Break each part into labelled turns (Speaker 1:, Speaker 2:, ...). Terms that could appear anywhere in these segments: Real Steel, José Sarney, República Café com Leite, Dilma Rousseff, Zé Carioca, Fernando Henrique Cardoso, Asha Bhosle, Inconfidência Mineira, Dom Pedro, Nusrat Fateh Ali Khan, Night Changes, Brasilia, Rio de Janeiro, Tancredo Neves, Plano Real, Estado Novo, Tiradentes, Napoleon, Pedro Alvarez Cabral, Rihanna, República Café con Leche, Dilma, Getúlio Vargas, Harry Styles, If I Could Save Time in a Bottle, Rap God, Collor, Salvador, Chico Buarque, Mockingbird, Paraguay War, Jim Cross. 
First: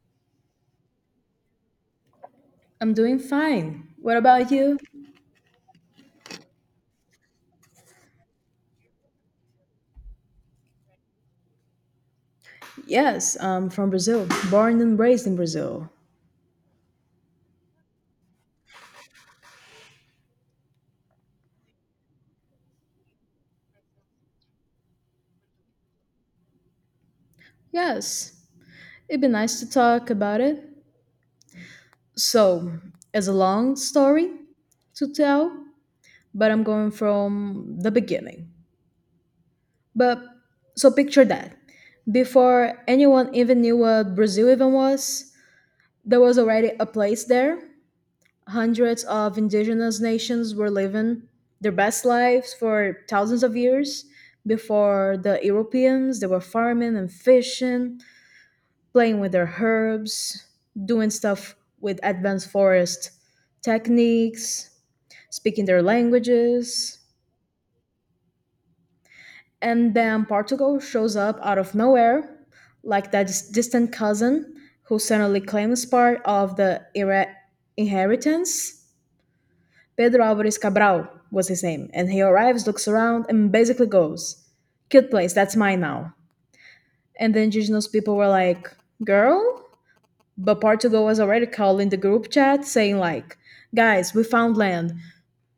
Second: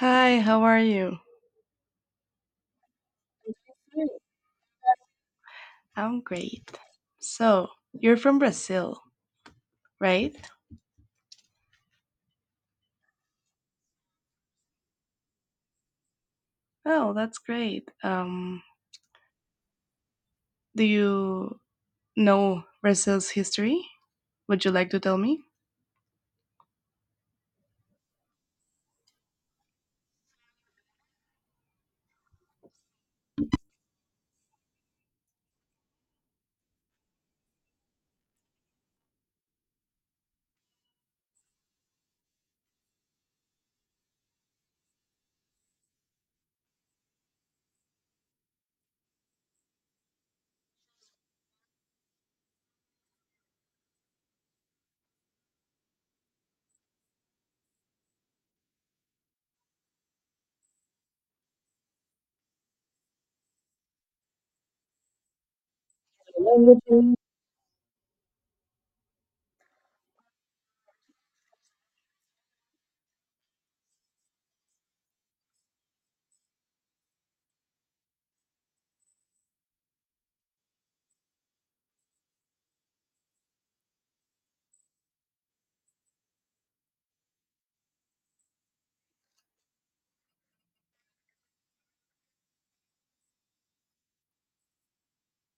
Speaker 1: Hi, how are you?
Speaker 2: I'm doing fine. What about you?
Speaker 1: I'm great. So, you're from Brazil, right?
Speaker 2: Yes, I'm from Brazil, born and raised in Brazil.
Speaker 1: Oh, that's great. Do you know Brazil's history? Would you like to tell me?
Speaker 2: Yes, it'd be nice to talk about it. So, it's a long story to tell, but I'm going from the beginning. But so picture that. Before anyone even knew what Brazil even was, there was already a place there. Hundreds of indigenous nations were living their best lives for thousands of years before the Europeans. They were farming and fishing, playing with their herbs, doing stuff with advanced forest techniques, speaking their languages. And then Portugal shows up out of nowhere, like that distant cousin who suddenly claims part of the inheritance. Pedro Alvarez Cabral was his name. And he arrives, looks around, and basically goes, "Cute place, that's mine now." And the indigenous people were like, "Girl?" But Portugal was already calling the group chat saying, like, "Guys, we found land."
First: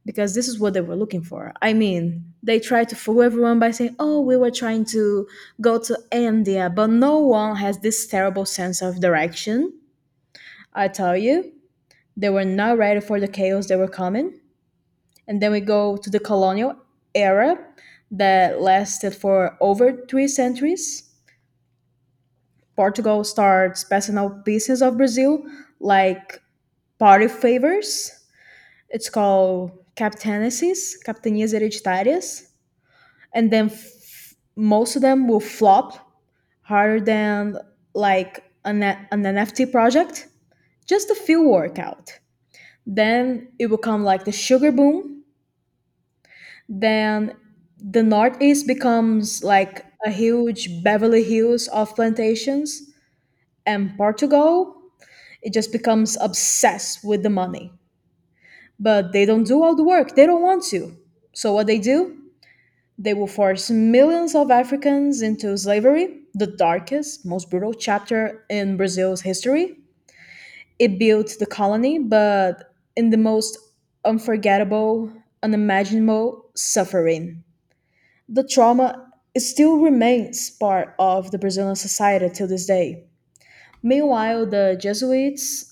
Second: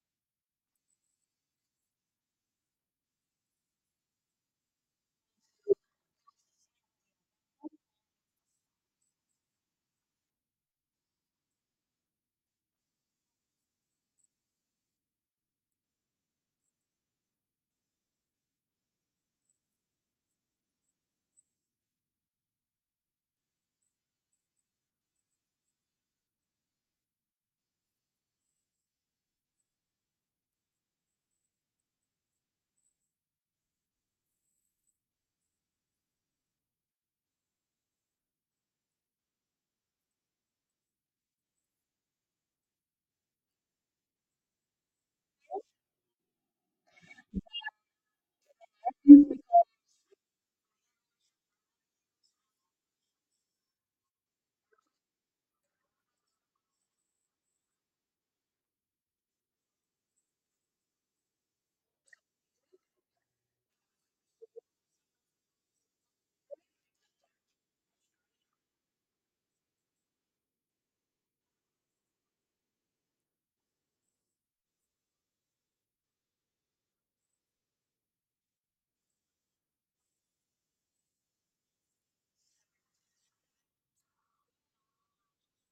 Speaker 2: Because this is what they were looking for. I mean, they tried to fool everyone by saying, "Oh, we were trying to go to India," but no one has this terrible sense of direction, I tell you. They were not ready for the chaos they were coming. And then we go to the colonial era that lasted for over three centuries. Portugal starts passing out pieces of Brazil like party favors. It's called captainacies, capitanias hereditárias. And then most of them will flop harder than an NFT project. Just a few work out. Then it will come like the sugar boom. Then the Northeast becomes like a huge Beverly Hills of plantations, and Portugal, it just becomes obsessed with the money. But they don't do all the work, they don't want to. So, what they do? They will force millions of Africans into slavery, the darkest, most brutal chapter in Brazil's history. It built the colony, but in the most unforgettable, unimaginable suffering. The trauma still remains part of the Brazilian society till this day. Meanwhile, the Jesuits,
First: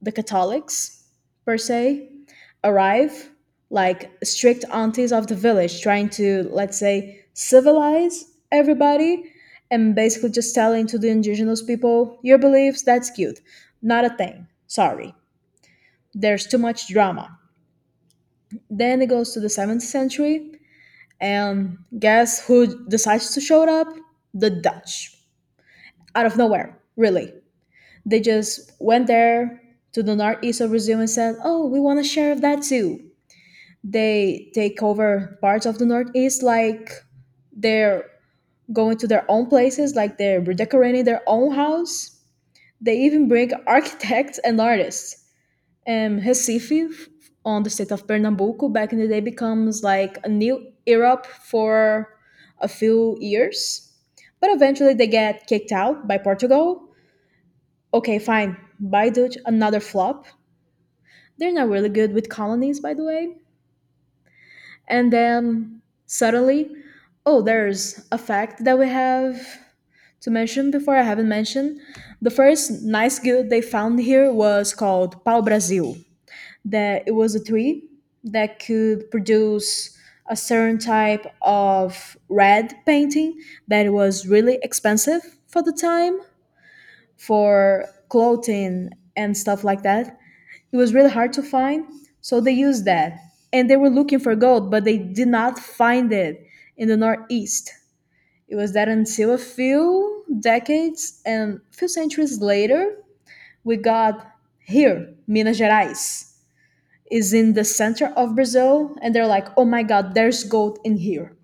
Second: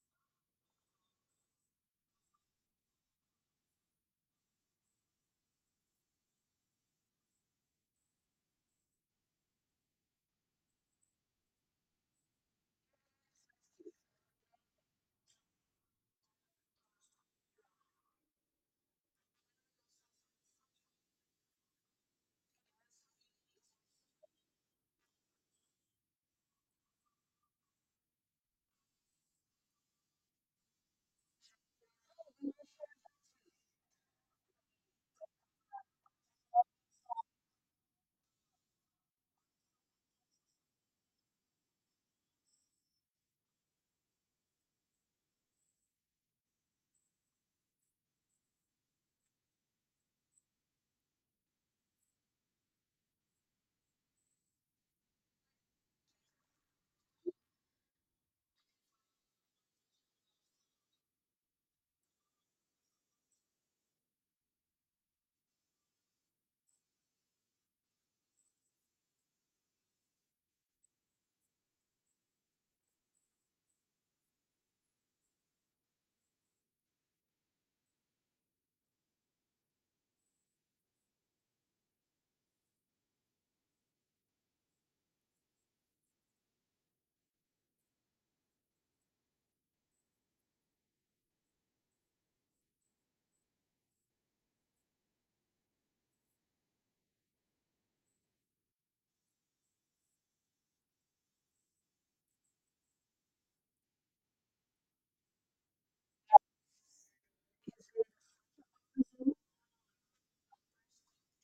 Speaker 2: the Catholics per se, arrive like strict aunties of the village, trying to, let's say, civilize everybody, and basically just telling to the indigenous people, "Your beliefs, that's cute. Not a thing. Sorry. There's too much drama." Then it goes to the 7th century. And guess who decides to show up? The Dutch. Out of nowhere, really. They just went there to the northeast of Brazil and said, "Oh, we want a share of that too." They take over parts of the northeast like they're going to their own places, like they're redecorating their own house. They even bring architects and artists. Recife on the state of Pernambuco back in the day becomes like a new Europe for a few years. But eventually they get kicked out by Portugal. Okay, fine. Baidut, another flop. They're not really good with colonies, by the way. And then suddenly, oh, there's a fact that we have to mention before I haven't mentioned. The first nice good they found here was called Pau Brasil, that it was a tree that could produce a certain type of red painting that was really expensive for the time, for clothing and stuff like that. It was really hard to find, so they used that. And they were looking for gold, but they did not find it in the Northeast. It was that until a few decades and a few centuries later, we got here. Minas Gerais is in the center of Brazil, and they're like, oh my God, there's gold in here.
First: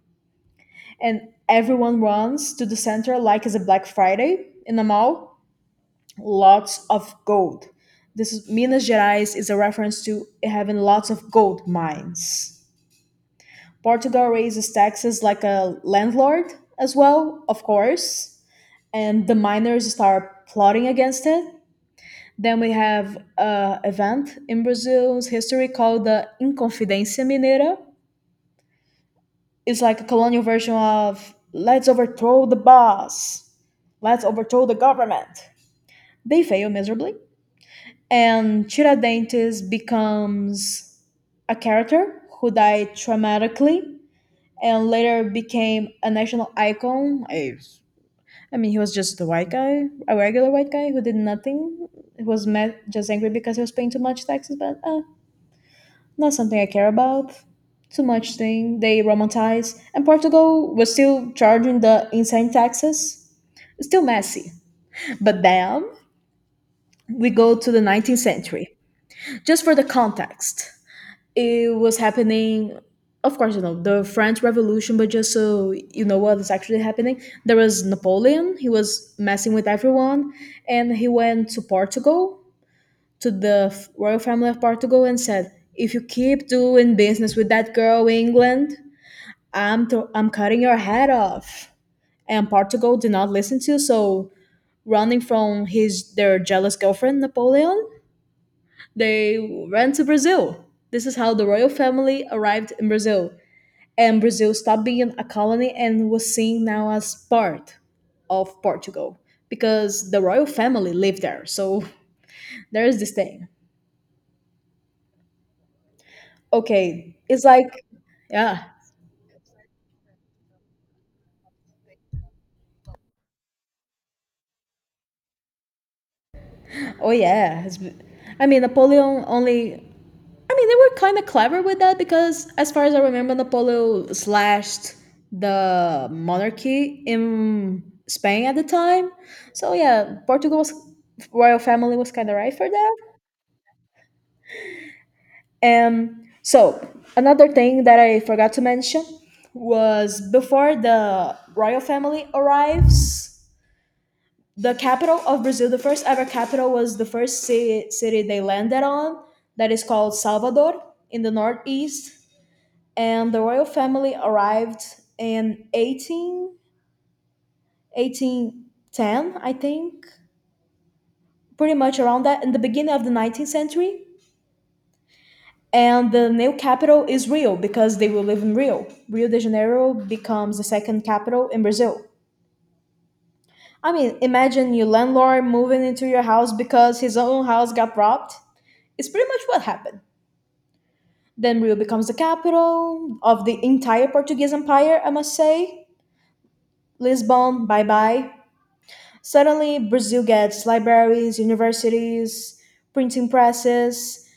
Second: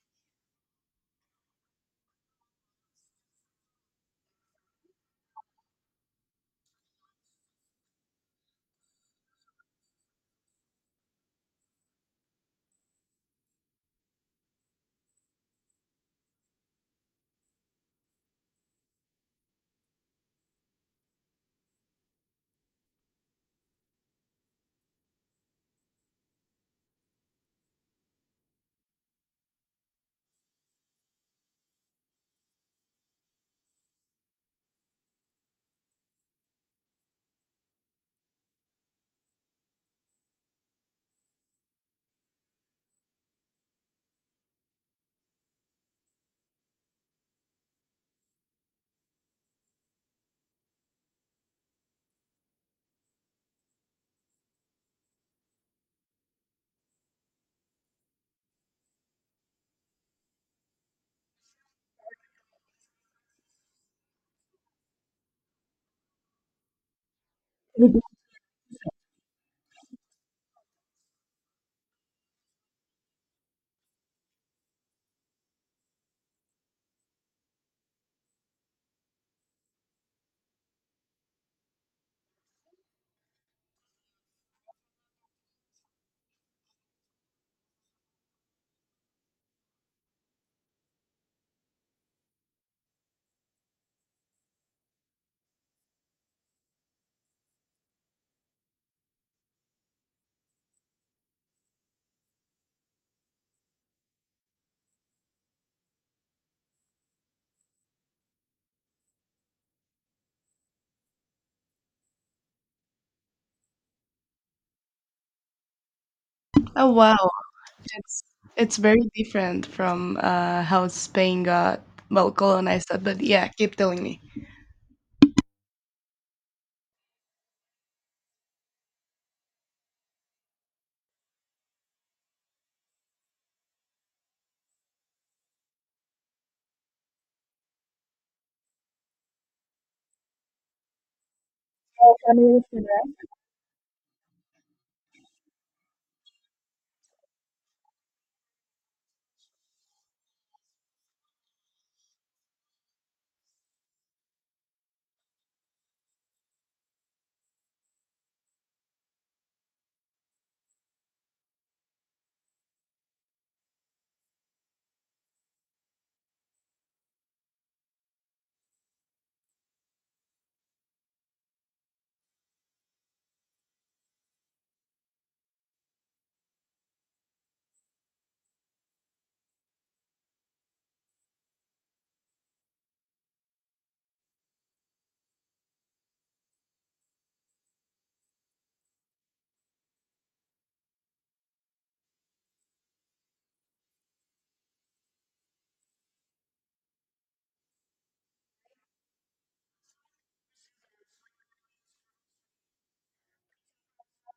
Speaker 2: And everyone runs to the center like it's a Black Friday in a mall. Lots of gold. This is, Minas Gerais is a reference to having lots of gold mines. Portugal raises taxes like a landlord as well, of course, and the miners start plotting against it. Then we have an event in Brazil's history called the Inconfidência Mineira. It's like a colonial version of let's overthrow the boss, let's overthrow the government. They fail miserably, and Tiradentes becomes a character who died traumatically and later became a national icon. I mean, he was just a white guy, a regular white guy who did nothing. He was mad, just angry because he was paying too much taxes, but not something I care about. Too much thing they romanticize. And Portugal was still charging the insane taxes. Still messy. But then we go to the
Speaker 1: Mhm.
Speaker 2: 19th century. Just for the context, it was happening. Of course, you know the French Revolution, but just so you know what is actually happening, there was Napoleon. He was messing with everyone, and he went to Portugal, to the royal family of Portugal, and said, "If you keep doing business with that girl, England, I'm cutting your head off." And Portugal did not listen to, so running from his, their jealous girlfriend Napoleon, they ran to Brazil. This is how the royal family arrived in Brazil, and Brazil stopped being a colony and was seen now as part of Portugal because the royal family lived there. So there is this thing.
Speaker 1: Oh,
Speaker 2: Okay,
Speaker 1: wow.
Speaker 2: it's like,
Speaker 1: It's
Speaker 2: yeah.
Speaker 1: it's very different from how Spain got well colonized that, but yeah, keep telling me.
Speaker 2: Oh yeah. It's- I mean, Napoleon only, I mean, they were kind of clever with that because, as far as I remember, Napoleon slashed the monarchy in Spain at the time. So yeah, Portugal's royal family was kind of right for that. So another thing that I forgot to mention was, before the royal family arrives, the capital of Brazil, the first ever capital, was the first city they landed on, that is called Salvador in the northeast. And the royal family arrived in 18, 1810, I think, pretty much around that, in the beginning of the 19th century. And the new capital is Rio because they will live in Rio. Rio de Janeiro becomes the second capital in Brazil. I mean, imagine your landlord moving into your house because his own house got robbed. It's pretty much what happened. Then Rio becomes the capital of the entire Portuguese Empire, I must say. Lisbon, bye bye. Suddenly, Brazil gets libraries, universities, printing presses.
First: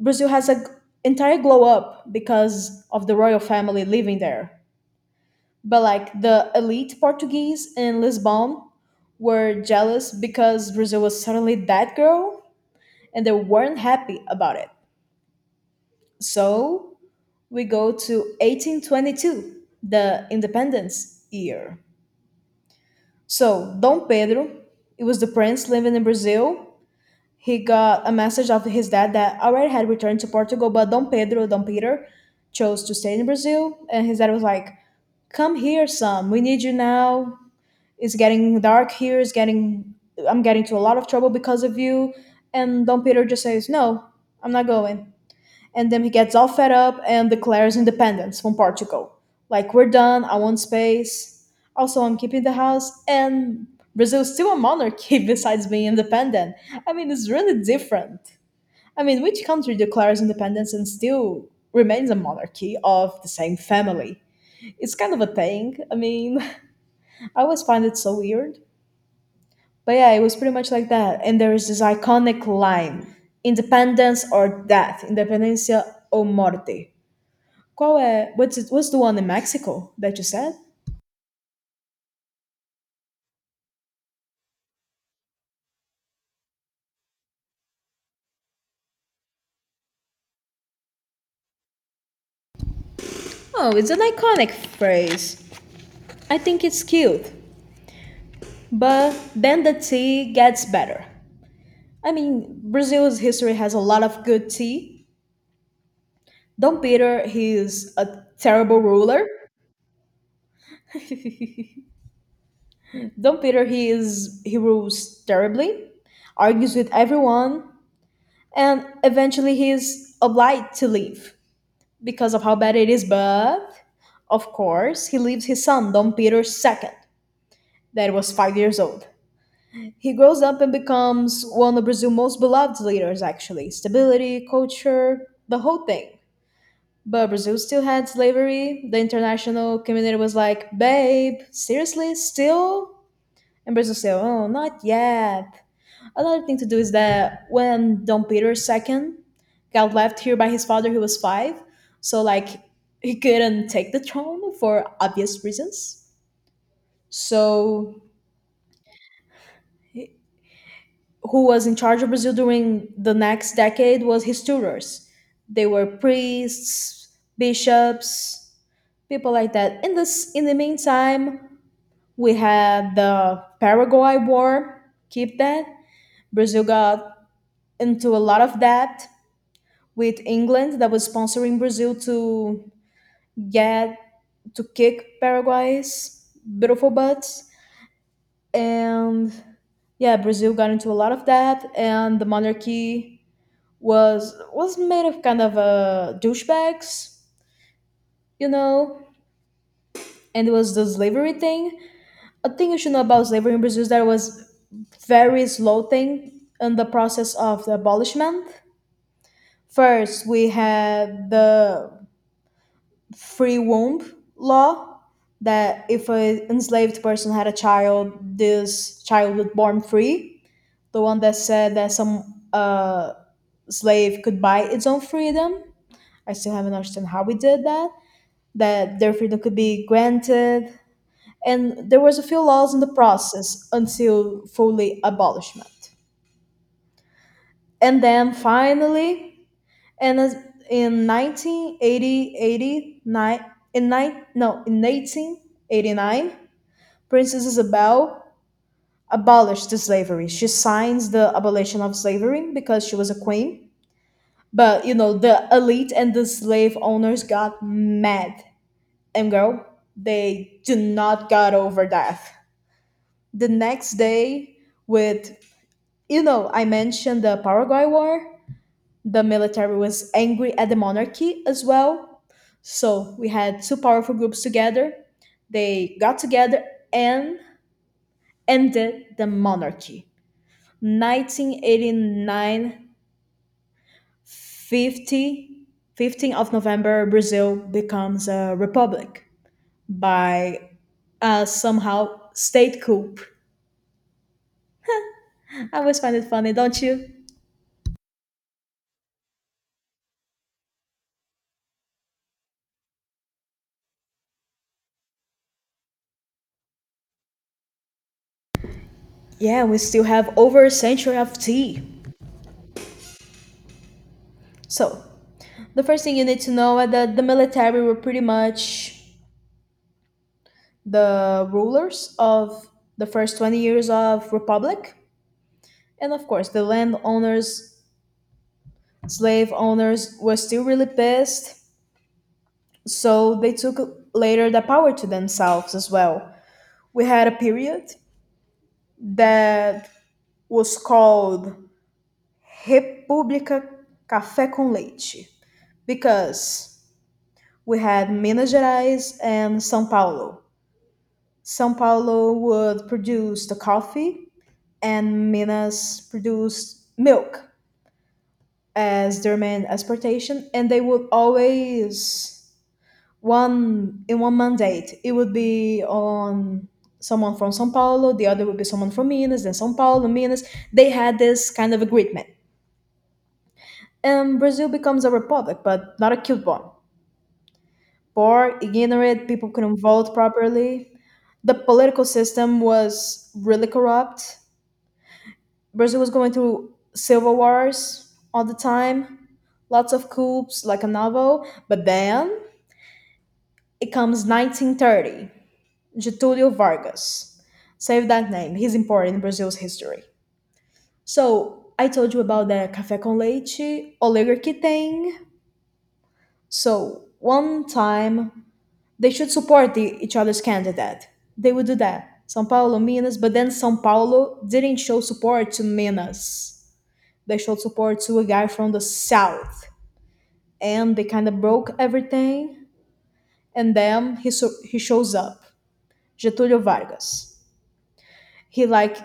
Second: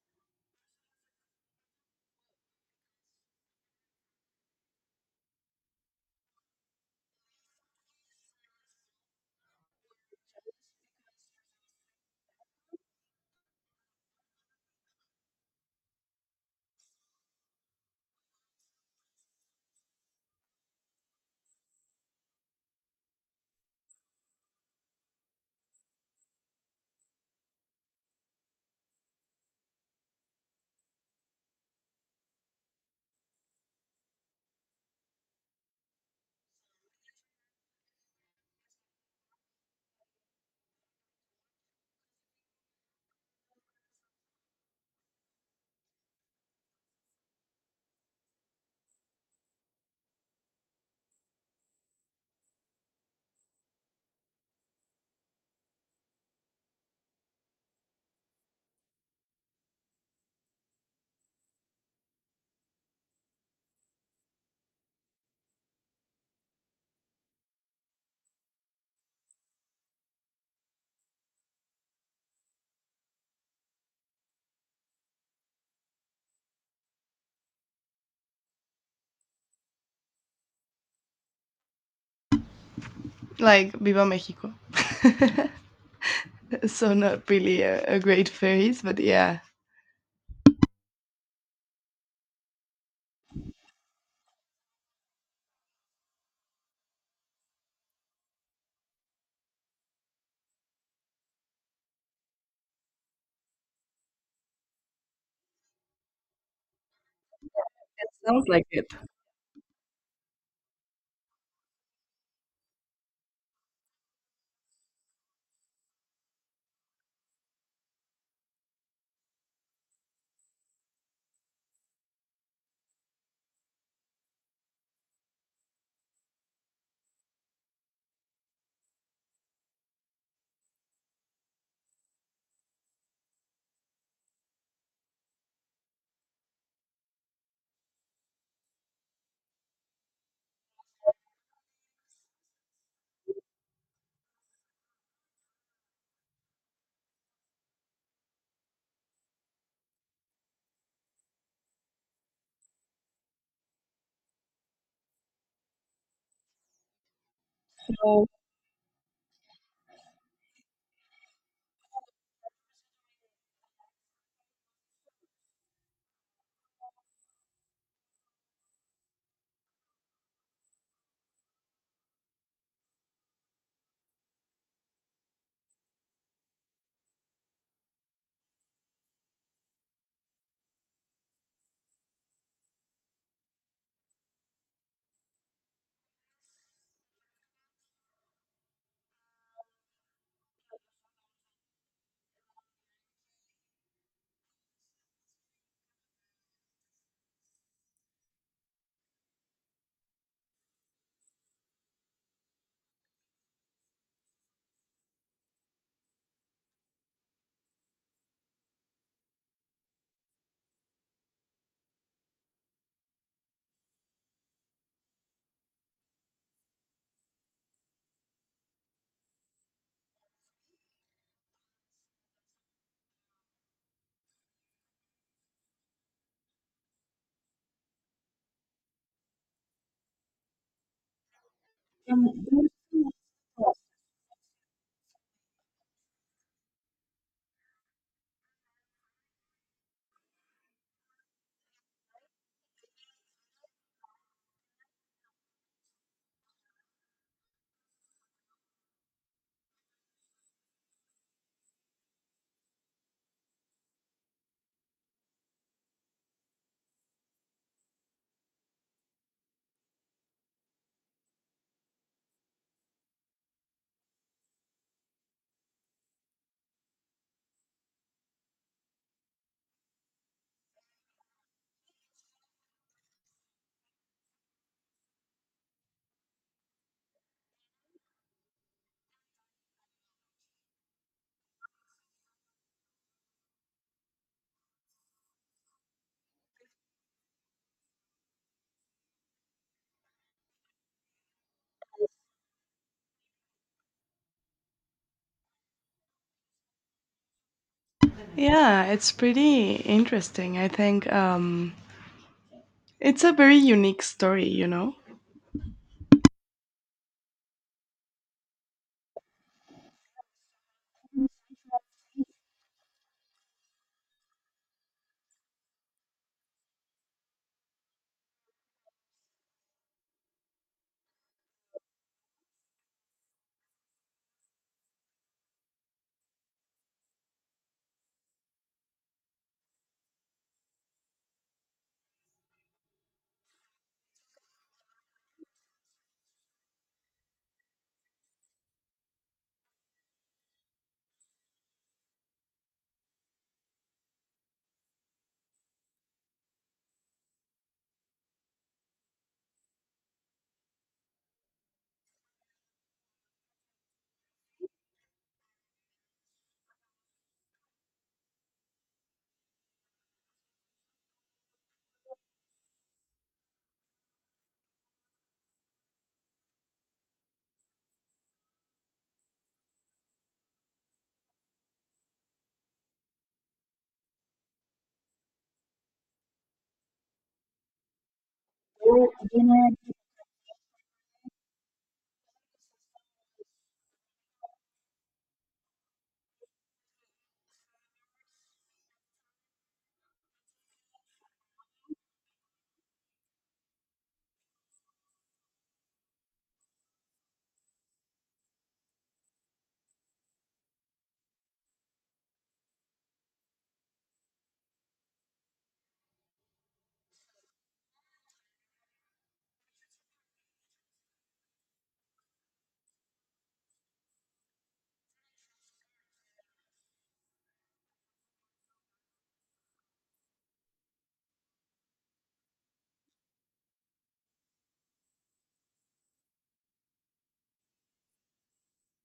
Speaker 2: Brazil has an entire glow up because of the royal family living there. But like the elite Portuguese in Lisbon were jealous because Brazil was suddenly that girl and they weren't happy about it. So we go to 1822, the independence year. So Dom Pedro, it was the prince living in Brazil, he got a message of his dad that already had returned to Portugal, but Dom Pedro, Dom Peter, chose to stay in Brazil. And his dad was like, "Come here, son. We need you now. It's getting dark here. It's getting, I'm getting into a lot of trouble because of you." And Dom Peter just says, "No, I'm not going." And then he gets all fed up and declares independence from Portugal. Like, we're done, I want space. Also, I'm keeping the house, and Brazil's still a monarchy besides being independent. I mean, it's really different. I mean, which country declares independence and still remains a monarchy of the same family? It's kind of a thing. I mean, I always find it so weird. But yeah, it was pretty much like that. And there is this iconic line, independence or death, independencia o muerte. Qual é? What's the one in Mexico that you said?
Speaker 1: Like Viva Mexico. So not really a great phrase, but yeah,
Speaker 2: Oh, it's an iconic phrase. I think it's cute. But then the tea gets better. I mean, Brazil's history has a lot of good tea. Dom Pedro, he is a
Speaker 1: it sounds like
Speaker 2: terrible
Speaker 1: it.
Speaker 2: ruler. Dom Pedro, he rules terribly, argues with everyone, and eventually he is obliged to leave because of how bad it is. But of course, he leaves his son Don Peter second, that was 5 years old. He grows up and becomes one of Brazil's most beloved leaders, actually. Stability, culture, the whole thing. But Brazil still had slavery. The international community was like, "Babe, seriously, still?" And Brazil said, oh, not yet. Another thing to do is that when Dom Peter II got left here by his father, he was five. So, like, he couldn't take the throne for obvious reasons. So who was in charge of Brazil during the next decade was his tutors. They were priests, bishops, people like that. In the meantime, we had the Paraguay War. Keep that. Brazil got into a lot of debt with England that was sponsoring Brazil to get to kick Paraguay's beautiful butts. And yeah, Brazil got into a lot of debt, and the monarchy was made of kind of douchebags, you know, and it was the slavery thing. A thing you should know about slavery in Brazil is that it was very slow thing in the process of the abolishment. First, we had the free womb law that if an enslaved person had a child, this child would born free. The one that said that some slave could buy its own freedom. I still haven't understood how we did that, that their freedom could be granted, and there was a few laws in the process until fully abolishment. And then finally, and as- in 1980, 89, in nine, no, in 1889, Princess Isabel abolished the slavery. She signs the abolition of slavery because she was a queen. But you know, the elite and the slave owners got mad. And girl, they do not got over that. The next day, with, you know, I mentioned the Paraguay War. The military was angry at the monarchy as well, so we had two powerful groups together. They got together and ended the monarchy. 1989, 50 15th of November, Brazil becomes a republic by, somehow, state coup. I always find it funny, don't you?
Speaker 1: Yeah, it's pretty interesting. I think it's a very unique story, you know.
Speaker 2: Yeah, we still have over a century of tea. So, the first thing you need to know is that the military were pretty much the rulers of the first 20 years of republic. And of course, the landowners, slave owners were still really pissed, so they took later the power to themselves as well. We had a period that was called República Café com Leite, because we had Minas Gerais and São Paulo. São Paulo would produce the coffee, and Minas produced milk as their main exportation. And they would always one in one mandate. It would be on someone from São Paulo, the other would be someone from Minas, then São Paulo, Minas. They had this kind of agreement. And Brazil becomes a republic, but not a cute one. Poor, ignorant, people couldn't vote properly. The political system was really corrupt. Brazil was going through civil wars all the time, lots of coups, like a novel. But then it comes 1930. Getulio Vargas. Save that name, he's important in Brazil's history. So, I told you about the café com leite oligarchy thing. So, one time they should support each other's candidate. They would do that. Sao Paulo, Minas, but then Sao Paulo didn't show support to Minas. They showed support to a guy from the south, and they kind of broke everything. And then he shows up, Getúlio Vargas. He like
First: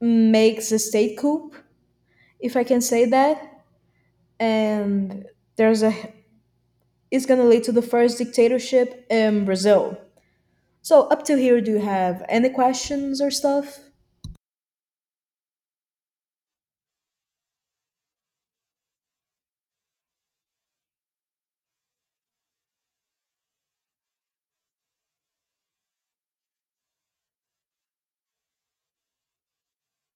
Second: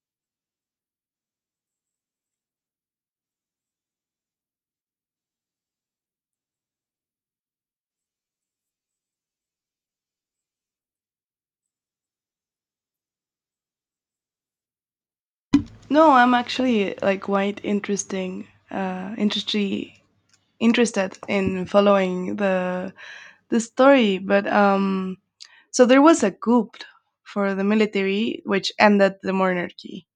Speaker 2: makes a state coup, if I can say that. And there's a it's gonna lead to the first dictatorship in Brazil. So up to here, do you have any questions or stuff?
Speaker 1: No, I'm actually like quite interesting, interested in following the story. But so there was a coup for the military, which ended the monarchy,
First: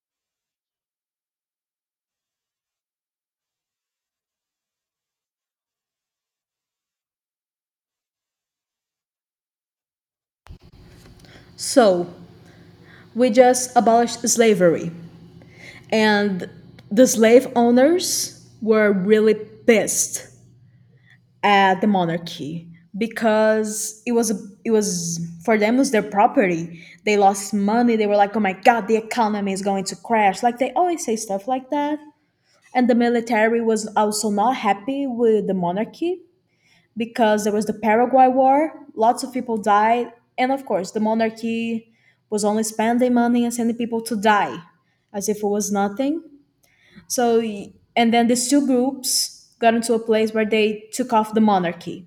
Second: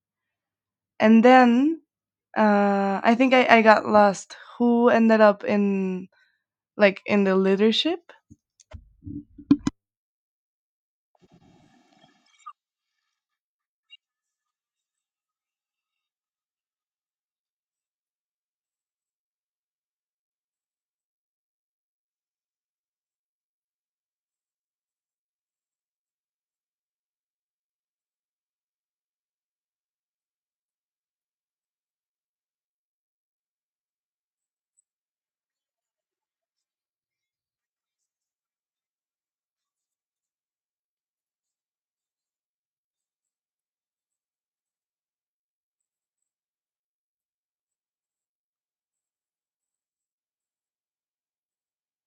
Speaker 1: and then I think I got lost. Who ended up in like in the leadership?
Speaker 2: So we just abolished slavery, and the slave owners were really pissed at the monarchy, because it was, for them, it was their property. They lost money. They were like, "Oh my god, the economy is going to crash." Like they always say stuff like that. And the military was also not happy with the monarchy, because there was the Paraguay War, lots of people died, and of course, the monarchy was only spending money and sending people to die as if it was nothing. So, and then these two groups got into a place where they took off the monarchy.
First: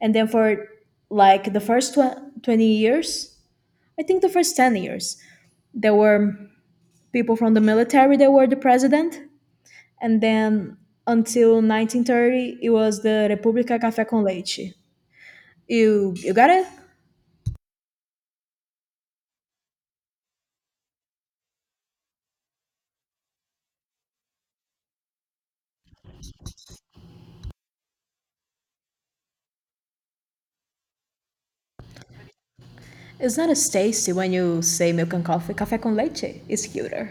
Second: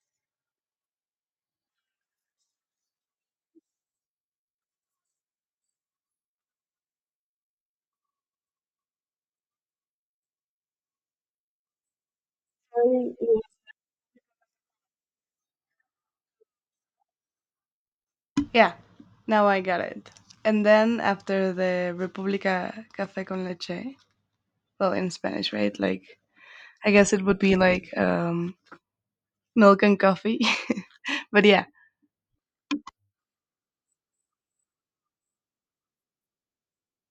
Speaker 2: And then for like the first 20 years, I think the first 10 years, there were people from the military that were the president. And then until 1930, it was the República Café com Leite. You got it?
Speaker 1: Yeah, now I got it. And then after the República Café con Leche, well, in Spanish, right? Like, I guess it would be like milk and coffee. But yeah,
Speaker 2: It's not as tasty when you say milk and coffee. Café com leite is cuter.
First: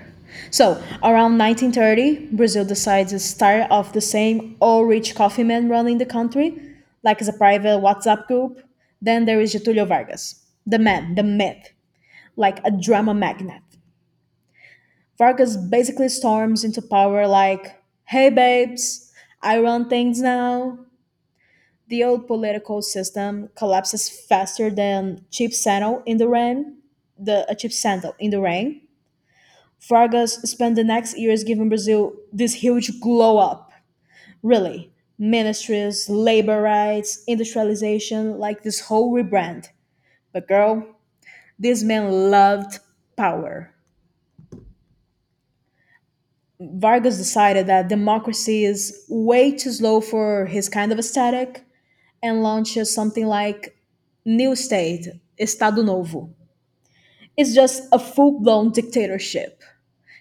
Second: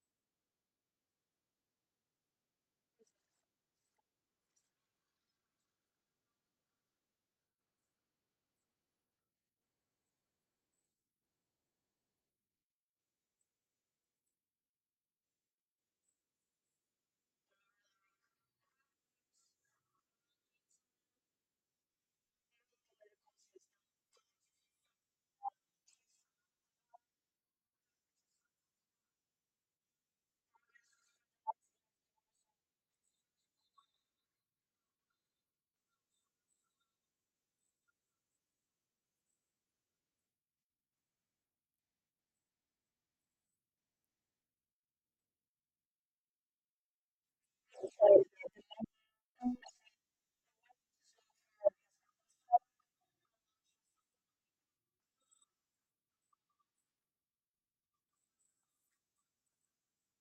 Speaker 2: So, around 1930, Brazil decides to start off the same all rich coffee men running the country, like as a private WhatsApp group. Then there is Getulio Vargas, the man, the myth, like a drama magnet. Vargas basically storms into power like, hey babes, I run things now. The old political system collapses faster than cheap sandal in the rain. The a cheap sandal in the rain. Vargas spent the next years giving Brazil this huge glow up. Really, ministries, labor rights, industrialization, like this whole rebrand. But girl, this man loved power. Vargas decided that democracy is way too slow for his kind of aesthetic, and launches something like New State, Estado Novo. Is just a full blown dictatorship.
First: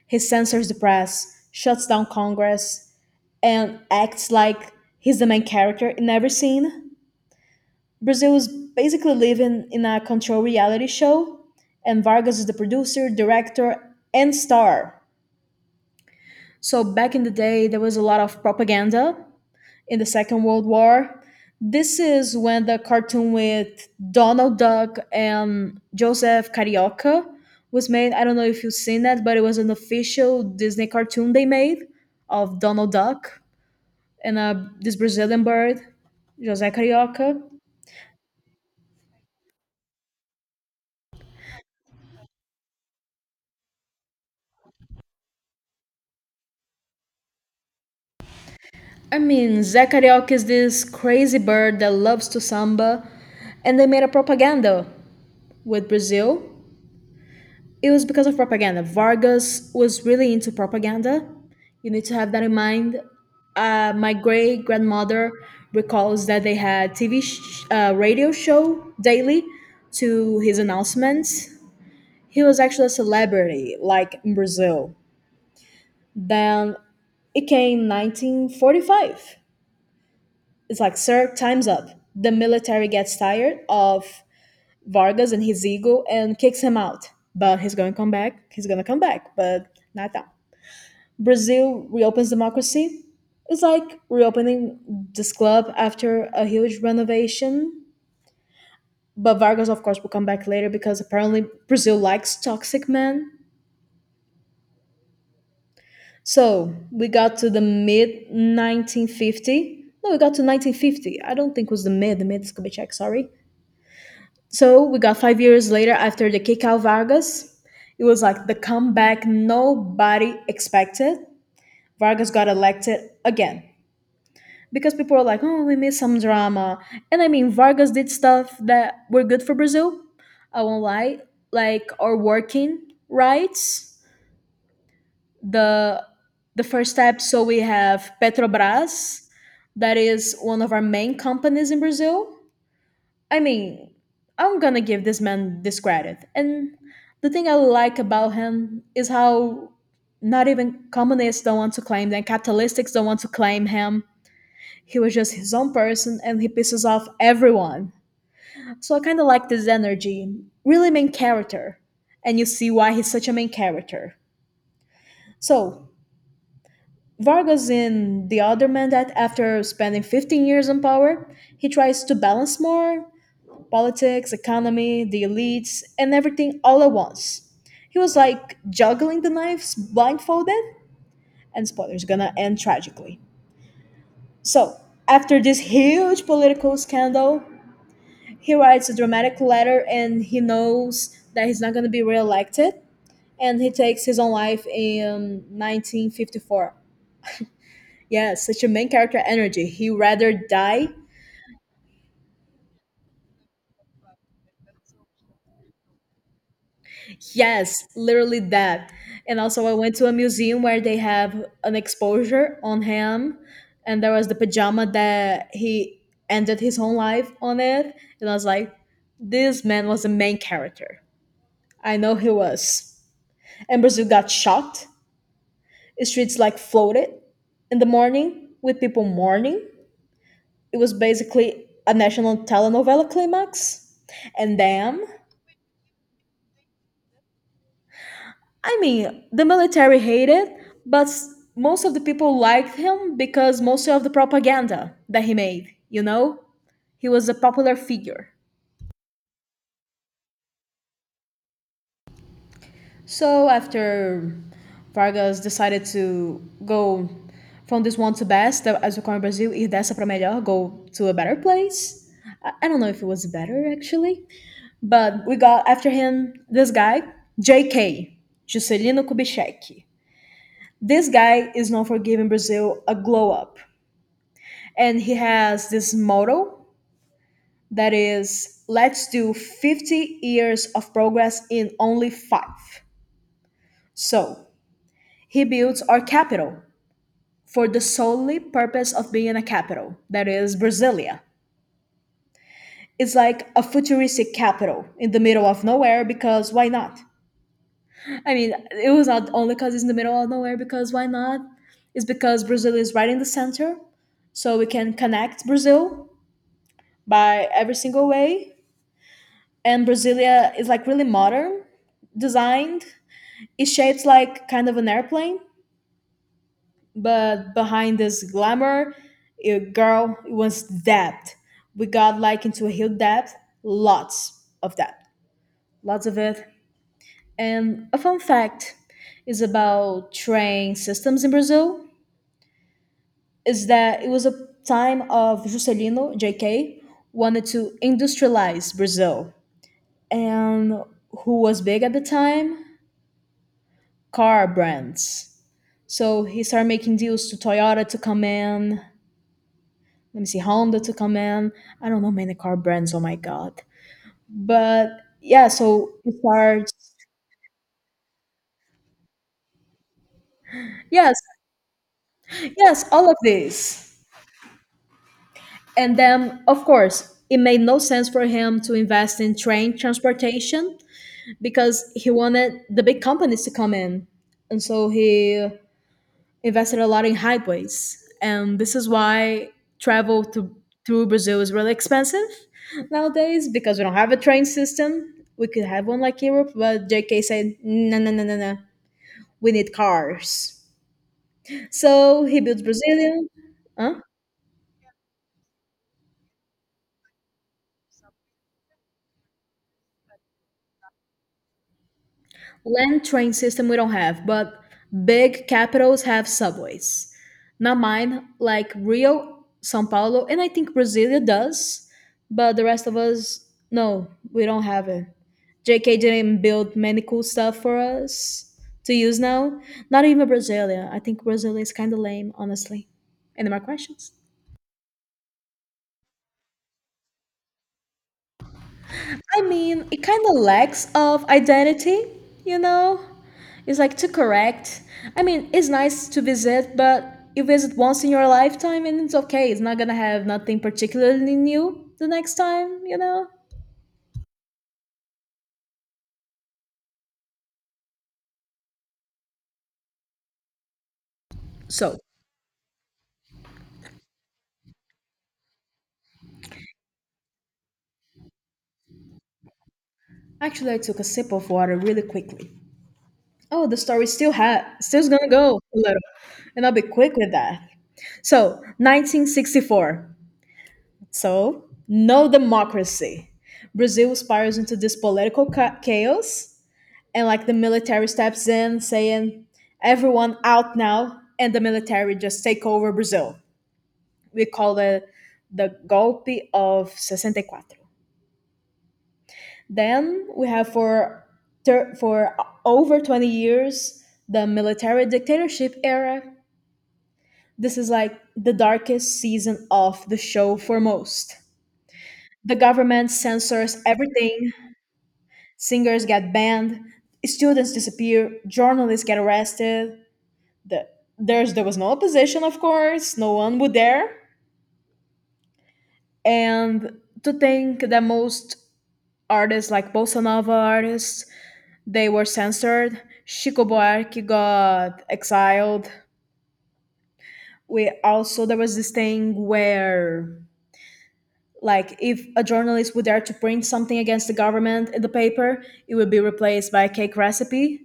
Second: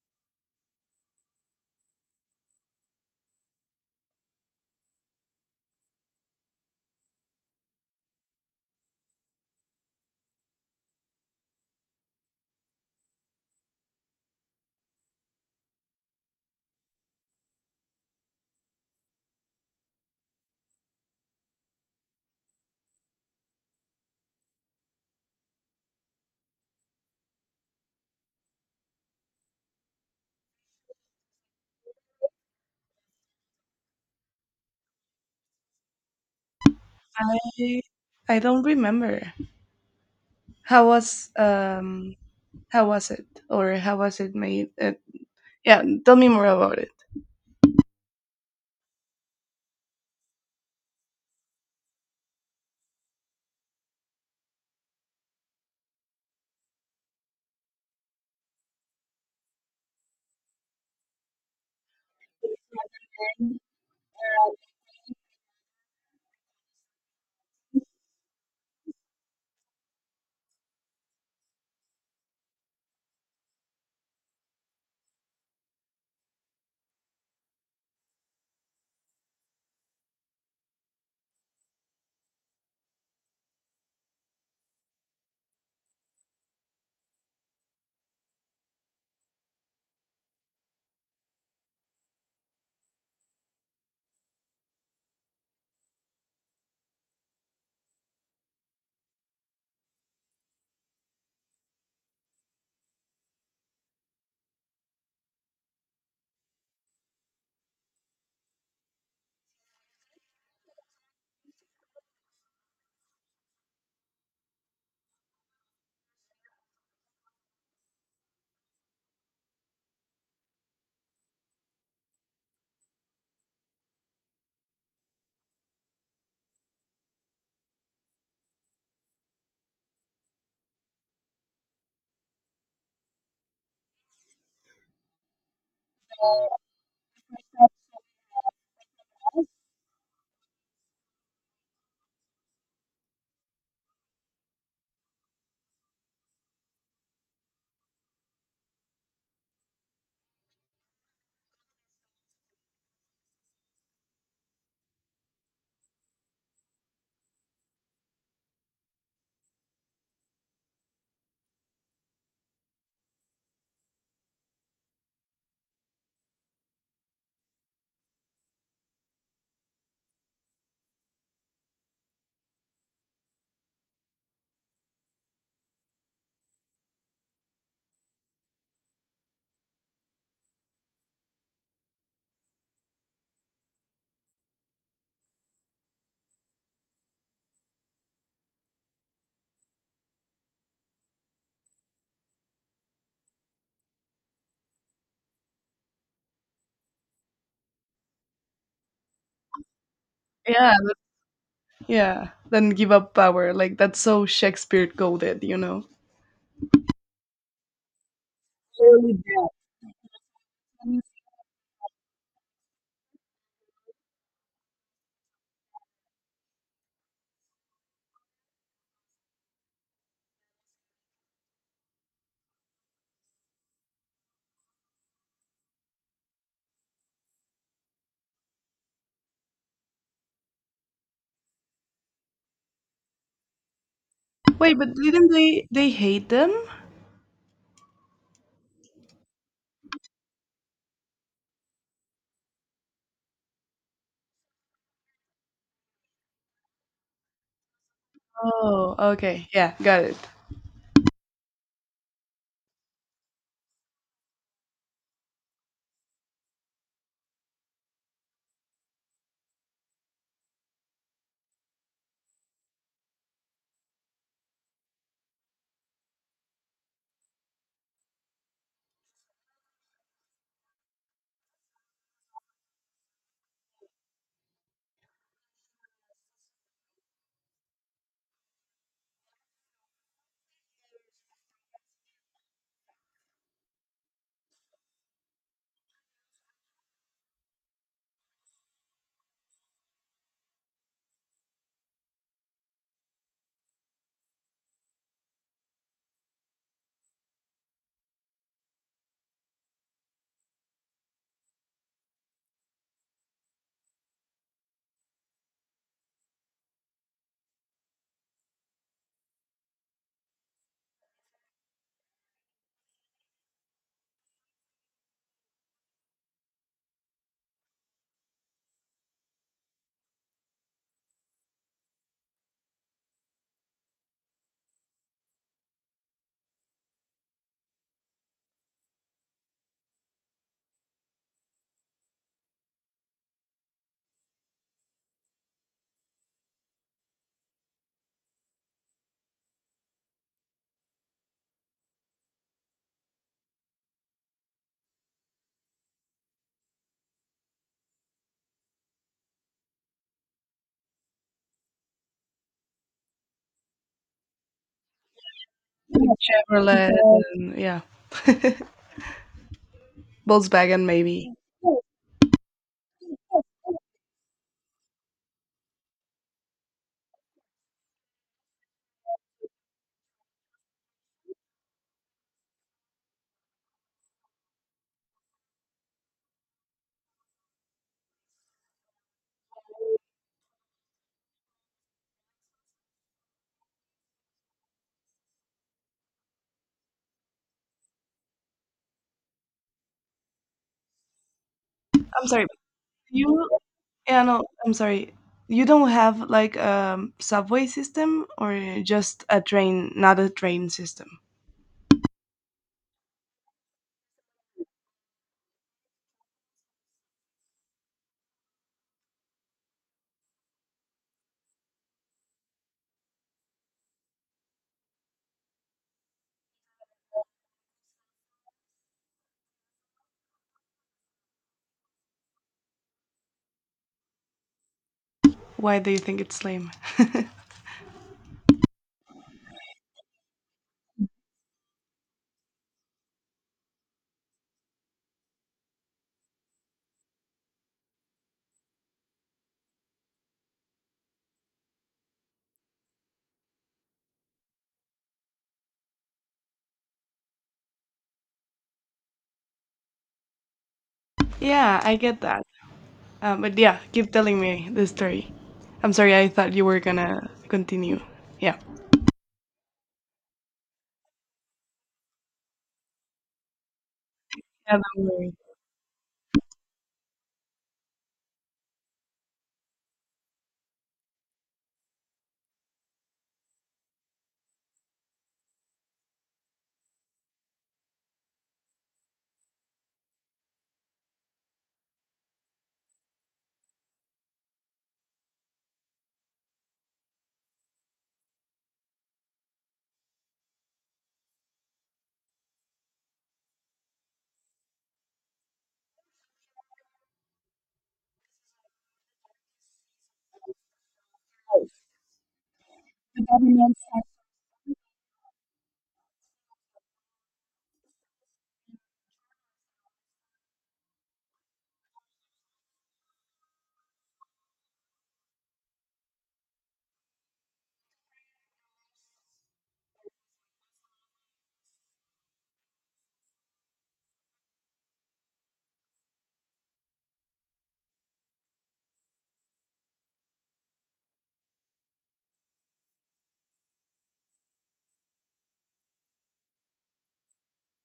Speaker 2: He censors the press, shuts down Congress, and acts like he's the main character in every scene. Brazil is basically living in a controlled reality show, and Vargas is the producer, director, and star. So back in the day, there was a lot of propaganda in the Second World War. This is when the cartoon with Donald Duck and Joseph Carioca was made. I don't know if you've seen that, but it was an official Disney cartoon they made of Donald Duck and, this Brazilian bird, José Carioca.
Speaker 1: I I don't remember how was um how was it or how was it made. Yeah, tell me more about it.
Speaker 2: I mean, Zé Carioca is this crazy bird that loves to samba, and they made a propaganda with Brazil. It was because of propaganda. Vargas was really into propaganda. You need to have that in mind. My great grandmother recalls that they had TV radio show daily to his announcements. He was actually a celebrity, like in Brazil. Then it came 1945. It's like, sir, time's up. The military gets tired of Vargas and his ego and kicks him out. But he's going to come back. He's going to come back, but not now. Brazil reopens democracy. It's like reopening this club after a huge renovation. But Vargas, of course, will come back later because apparently Brazil likes toxic men. So we got to the mid 1950. No, we got to 1950. I don't think it was the mid. The mid is Kubitschek, sorry. So we got 5 years later after the kick out Vargas. It was like the comeback nobody expected. Vargas got elected again because people are like, oh, we miss some drama. And I mean, Vargas did stuff that were good for Brazil. I won't lie, like our working rights. The the first step. So we have Petrobras, that is one of our main companies in Brazil. I mean, I'm gonna give this man this credit. And the thing I like about him is how not even communists don't want to claim them, capitalists don't want to claim him, he was just his own person and he pisses off everyone. So I kind of like this energy. Really main character. And you see why he's such a main character. So, Vargas in The Other Man that after spending 15 years in power, he tries to balance more politics, economy, the elites, and everything all at once. He was like juggling the knives blindfolded, and spoilers gonna end tragically. So, after this huge political scandal, he writes a dramatic letter and he knows that he's not going to be reelected, and he takes his own life in 1954. Yes, such a main character energy. He rather
Speaker 1: Yeah,
Speaker 2: die.
Speaker 1: yeah. Then give up power. Like that's so Shakespeare coded, you know.
Speaker 2: Yes, literally that.
Speaker 1: Really
Speaker 2: And
Speaker 1: bad.
Speaker 2: also, I went to a museum where they have an exposure on him, and there was the pajama that he ended his own life on it. And I was like, this man was the main character. I know he was. And Brazil got shocked. Streets like floated in the morning with people mourning. It was basically a national telenovela climax. And
Speaker 1: Wait, but
Speaker 2: then,
Speaker 1: didn't they hate them?
Speaker 2: I mean, the military hated, but most of the people liked him because most of the propaganda that he made, you know? He was a popular figure.
Speaker 1: Oh, okay. Yeah, got it.
Speaker 2: So after Vargas decided to go from this one to best, as we call in Brazil, ir dessa pra melhor, go to a better place. I don't know if it was better actually, but we got after him this guy, JK, Juscelino Kubitschek. This guy is known for giving Brazil a glow up. And he has this motto that is let's do 50 years of progress in only five. So he builds our capital for the solely purpose of being a capital, that is Brasilia. It's like a futuristic capital in the middle of nowhere because why not? I mean, it was not only because it's in the middle of nowhere, because why not? It's because Brazil is right in the center, so we can connect Brazil by every single way. And Brasilia is like really modern, designed. It shapes like kind of an airplane, but behind this glamour, it, girl, it was depth. We got like into a huge depth, lots of it. And a fun fact is about train systems in Brazil, is that it was a time of Juscelino JK wanted to industrialize Brazil, and who was big at the time? Car brands. So he started making deals to Toyota to come in. Let me see, Honda to come in. I don't know many car brands. Oh my god! But yeah, so he
Speaker 1: Yeah,
Speaker 2: starts.
Speaker 1: Chevrolet and yeah, Volkswagen
Speaker 2: Yes,
Speaker 1: maybe.
Speaker 2: yes, all of this. And then, of course, it made no sense for him to invest in train transportation because he wanted the big companies to come in. And so he invested a lot in highways. And this is why travel through Brazil is really expensive nowadays because we don't have a train system. We could have one like Europe, but JK said, no, no, no, no, no. We need cars. So
Speaker 1: I'm
Speaker 2: he
Speaker 1: sorry,
Speaker 2: built Brazilian.
Speaker 1: you
Speaker 2: Huh?
Speaker 1: Yeah, no, I'm sorry. You don't have like a subway system or just a train, not a train system.
Speaker 2: Land train system we don't have, but big capitals have subways. Not mine, like Rio, São Paulo, and I think Brasilia does, but the rest of us, no, we don't have it. JK didn't build many cool stuff for us to use now. Not even Brasilia. I think Brasilia is kind of lame, honestly. Any more questions?
Speaker 1: Why do you think it's lame?
Speaker 2: I mean, it kind of lacks of identity, you know? It's like to correct. I mean, it's nice to visit, but you visit once in your lifetime and it's okay. It's not gonna have nothing particularly new the next time, you know?
Speaker 1: Yeah, I
Speaker 2: So,
Speaker 1: get that. But yeah, keep telling me the story. I'm sorry, I thought you were gonna continue. Yeah.
Speaker 2: actually, I took a sip of water really quickly. Oh, the story
Speaker 1: Yeah, don't
Speaker 2: still's gonna
Speaker 1: worry.
Speaker 2: go a little. And I'll be quick with that. So, 1964. So, no democracy. Brazil spirals into this political chaos, and like the military steps in saying everyone out now, and the military just take over Brazil. We call it the golpe of 64. Then we have for for over 20 years the military dictatorship era. This is like the darkest season of the show for most. The government censors everything. Singers get banned. Students disappear. Journalists get arrested. The, there's there was no opposition, of course. No one would dare. And to think that most artists, like bossa nova artists, they were censored. Chico Buarque got exiled. We also there was this thing where, like, if a journalist would dare to print something against the government in the paper, it would be replaced by a cake recipe.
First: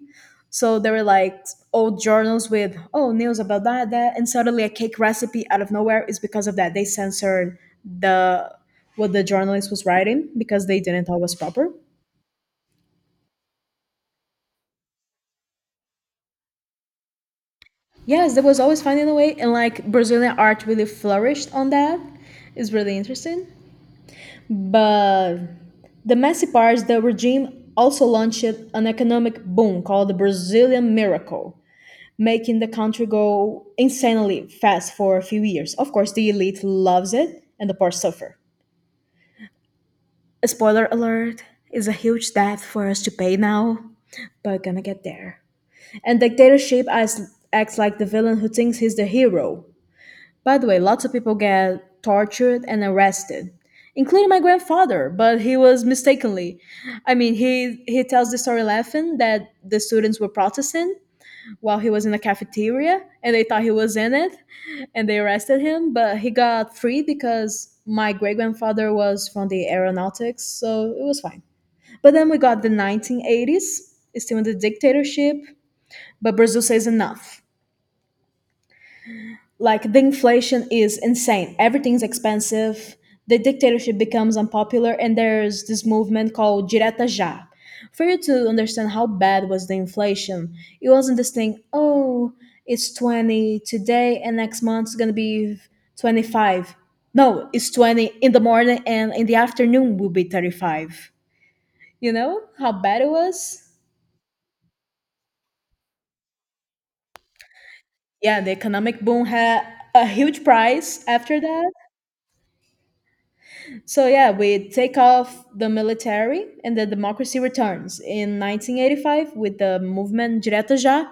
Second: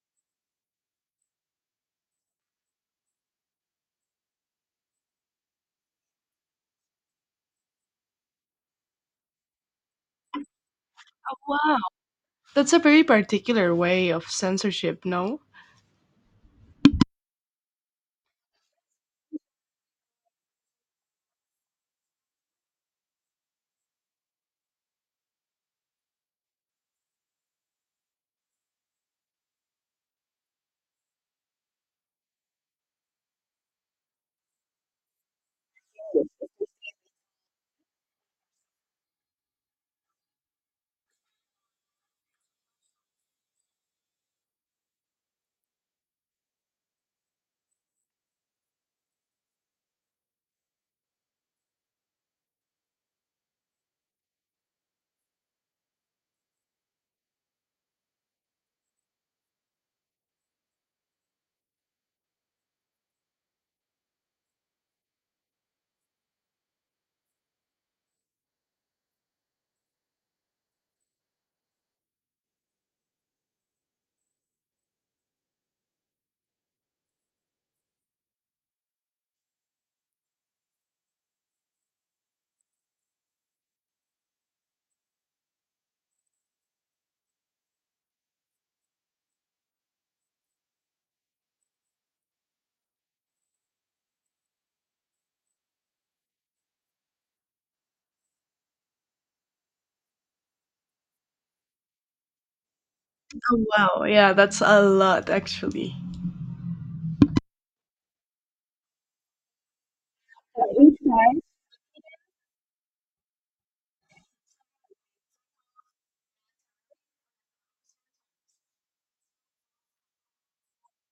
Speaker 2: So there were like old journals with, oh, news about that, and suddenly a cake recipe out of nowhere, is because of that they censored the what the journalist was writing, because they didn't thought was proper.
Speaker 1: Wow, that's a very particular way of censorship, no?
Speaker 2: Yes, they was always finding a way, and like Brazilian art really flourished on that. It's really interesting. But the messy part is, the regime also launched an economic boom called the Brazilian Miracle, making the country go insanely fast for a few years. Of course, the elite loves it and the poor suffer. Spoiler alert, is a huge debt for us to pay now, but we're gonna get there. And dictatorship acts like the villain who thinks he's the hero. By the way, lots of people get tortured and arrested, including my grandfather, but he was mistakenly. I mean, he tells the story laughing that the students were protesting while he was in the cafeteria and they thought he was in it, and they arrested him, but he got free because my great grandfather was from the aeronautics, so it was fine. But then we got the 1980s, still in the dictatorship, but Brazil says enough. Like the inflation is insane. Everything's expensive. The dictatorship becomes unpopular, and there's this movement called Direta Já. For you to understand how bad was the inflation, it wasn't this thing. Oh, it's 20 today, and next month's gonna be 25. No, it's 20 in the morning, and in the afternoon will be 35. You know how bad it
Speaker 1: Oh,
Speaker 2: was?
Speaker 1: wow. Yeah, that's a lot actually.
Speaker 2: Yeah, the economic boom had a huge price after that. So yeah, we take off the military and the democracy returns in 1985 with the movement Direto Já.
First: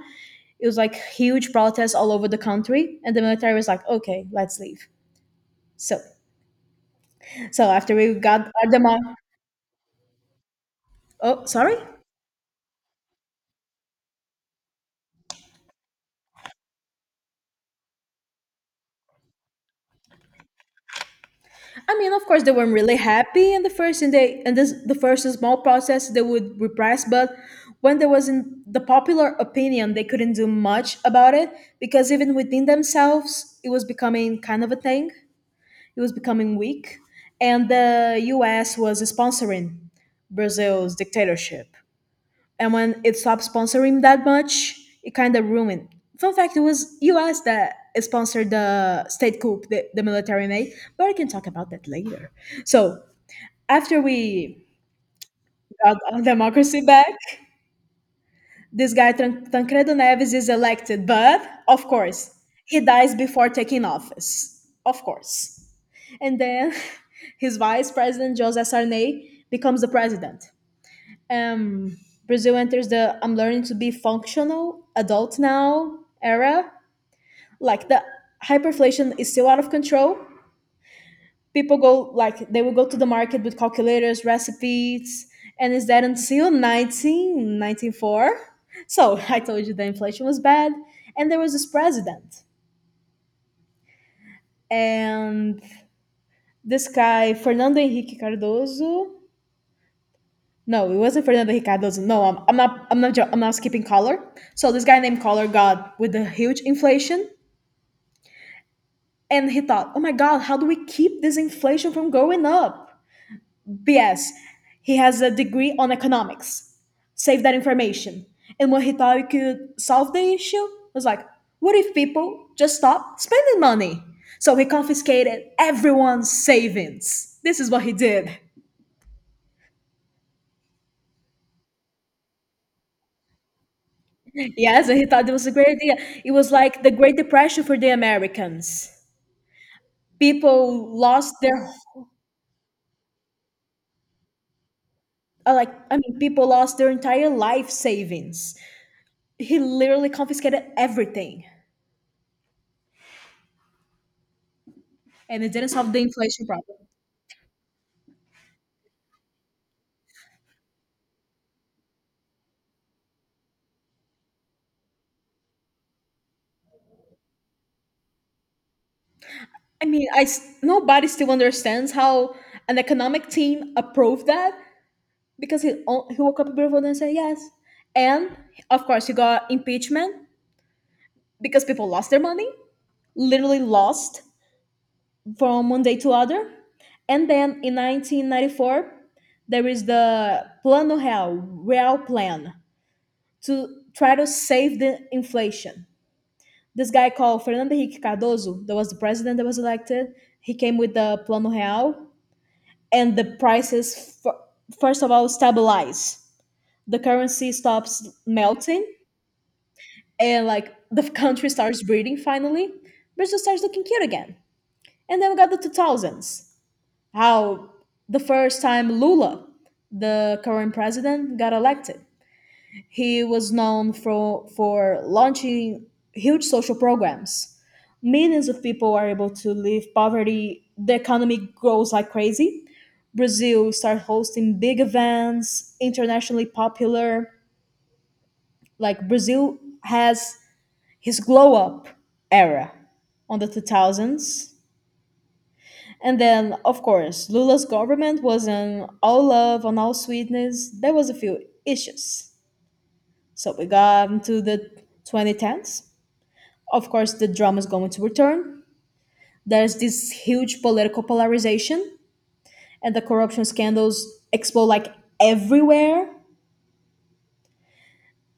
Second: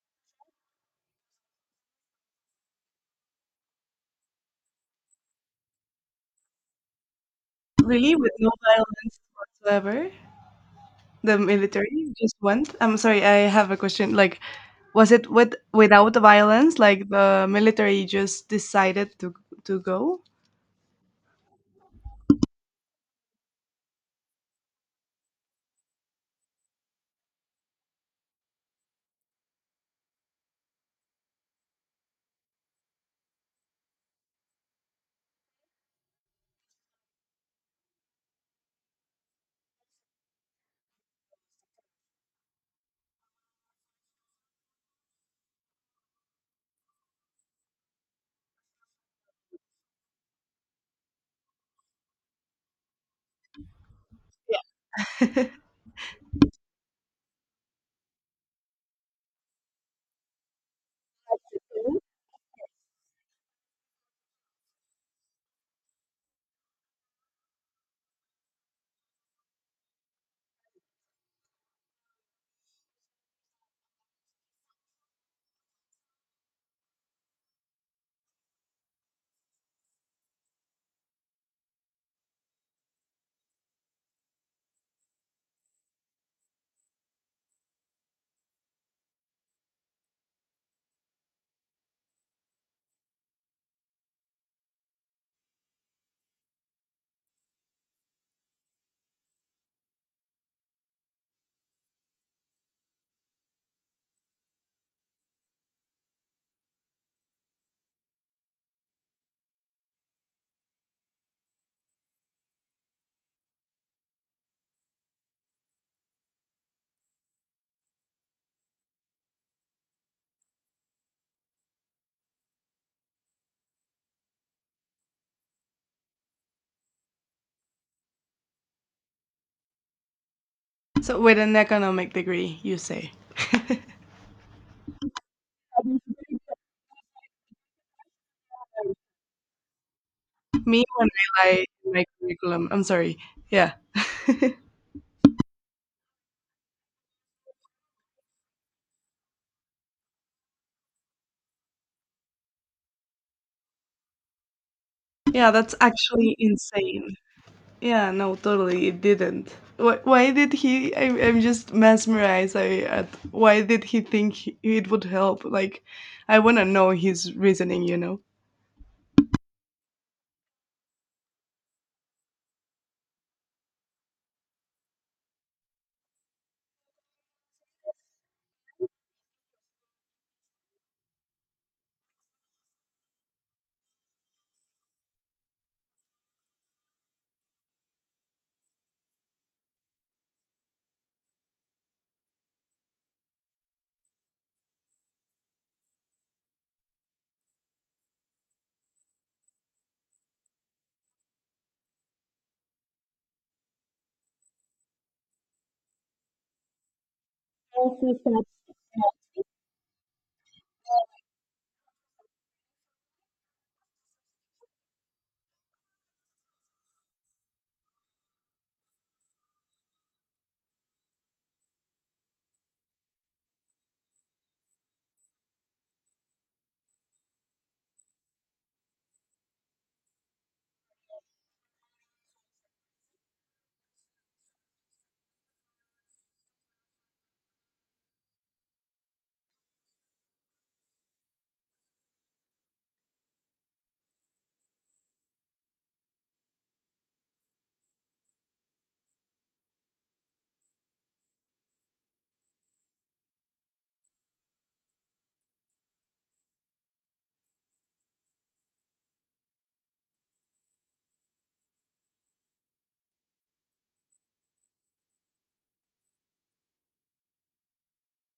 Speaker 2: It was like huge protests all over the country, and the military was like, "Okay, let's leave." So, so, after we
Speaker 1: Really? With
Speaker 2: got
Speaker 1: no
Speaker 2: our demo,
Speaker 1: violence whatsoever? The
Speaker 2: oh sorry.
Speaker 1: military just went? I'm sorry, I have a question. Like, was it with without violence? Like the military just decided to go?
Speaker 2: I mean, of course, they weren't really happy in the first, and this the first small process they would repress, but when there was in the popular opinion, they couldn't do much about it, because even within themselves, it was becoming kind of a thing. It was becoming weak, and the US was sponsoring Brazil's dictatorship. And when it stopped sponsoring that much, it kind of ruined. Fun fact, it was US that sponsored the state coup the military made, but I can talk about that later. So after we got our democracy back, this guy Tancredo Neves is elected, but of course, he dies before taking office. Of course. And then his vice president José Sarney becomes the president. Um, Brazil enters the "I'm learning to be functional adult now" era. Like the hyperinflation is still out of control. People go like they will go to the market with calculators, recipes, and is that until 1994? So I told you the inflation was bad, and there was this president, and this guy Fernando Henrique Cardoso. No, it wasn't Fernando Ricardo's. No, I'm not. I'm not. I'm not skipping Collor. So this guy named Collor got with the huge inflation, and he thought, "Oh my God, how do we keep this inflation from going up?" BS. He has a degree on economics. Save that information. And when he thought he could solve the issue, it was like, "What if people just stop spending money?" So he confiscated everyone's savings. This is what he did.
Speaker 1: So with an economic degree, you say.
Speaker 2: Yes, and he thought it was a great idea. It was like the Great Depression for the Americans.
Speaker 1: Me
Speaker 2: People
Speaker 1: when
Speaker 2: lost
Speaker 1: I lie in my curriculum. I'm sorry. Yeah.
Speaker 2: like, I mean, people lost their entire life savings. He literally confiscated everything, and
Speaker 1: Yeah,
Speaker 2: it didn't
Speaker 1: that's
Speaker 2: solve the
Speaker 1: actually
Speaker 2: inflation problem.
Speaker 1: insane. Yeah, no, totally, it didn't. Why did he? I'm just mesmerized at why did he think he, it would help? Like, I want to know his reasoning, you know?
Speaker 2: I mean, nobody still understands how an economic team approved that, because he woke up in Brooklyn and said yes, and of course he got impeachment because people lost their money, literally lost from one day to other. And then in 1994, there is the Plano Real, Real Plan, to try to save the inflation. This guy called Fernando Henrique Cardoso, that was the president that was elected, he came with the Plano Real, and the prices, first of all, stabilize. The currency stops melting, and like the country starts breathing finally. Brazil starts looking cute again. And then we got the 2000s, how the first time Lula, the current president, got elected. He was known for launching huge social programs. Millions of people are able to leave poverty. The economy grows like crazy. Brazil start hosting big events, internationally popular. Like Brazil has his glow up era on the 2000s. And then, of course, Lula's government wasn't all love and all sweetness. There was a few issues. So we got to the 2010s. Of course, the drama is going to return. There's this huge political polarization, and the corruption scandals explode like everywhere.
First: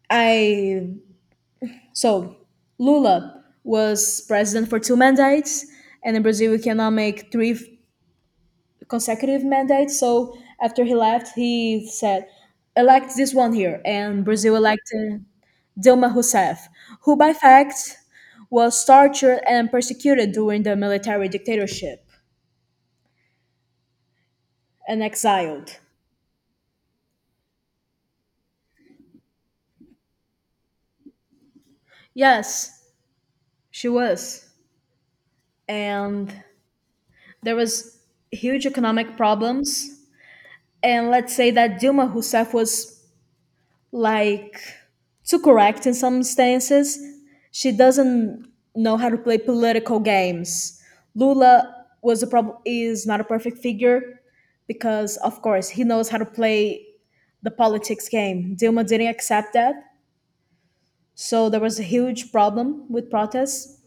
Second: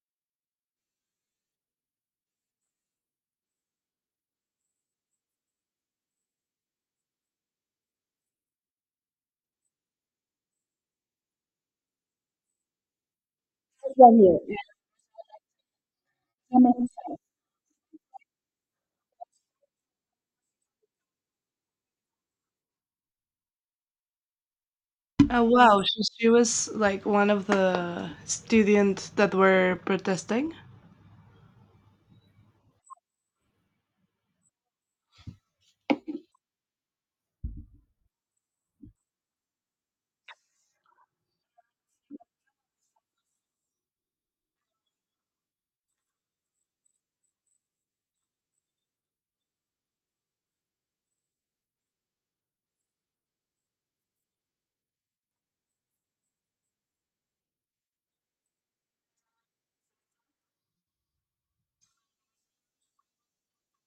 Speaker 2: I so Lula was president for two mandates, and in Brazil, we cannot make three consecutive mandate. So after he left, he said, elect this one here.
Speaker 1: Right
Speaker 2: And
Speaker 1: here.
Speaker 2: Brazil elected Dilma Rousseff, who by fact was tortured and persecuted during the military dictatorship and
Speaker 1: Oh,
Speaker 2: exiled.
Speaker 1: wow, she was like one of the students that were protesting.
Speaker 2: Yes, she was. And there was huge economic problems. And let's say that Dilma Rousseff was like too correct in some stances. She doesn't know how to play political games. Lula was is not a perfect figure, because of course he knows how to play the politics game. Dilma didn't accept that. So there was a huge problem with protests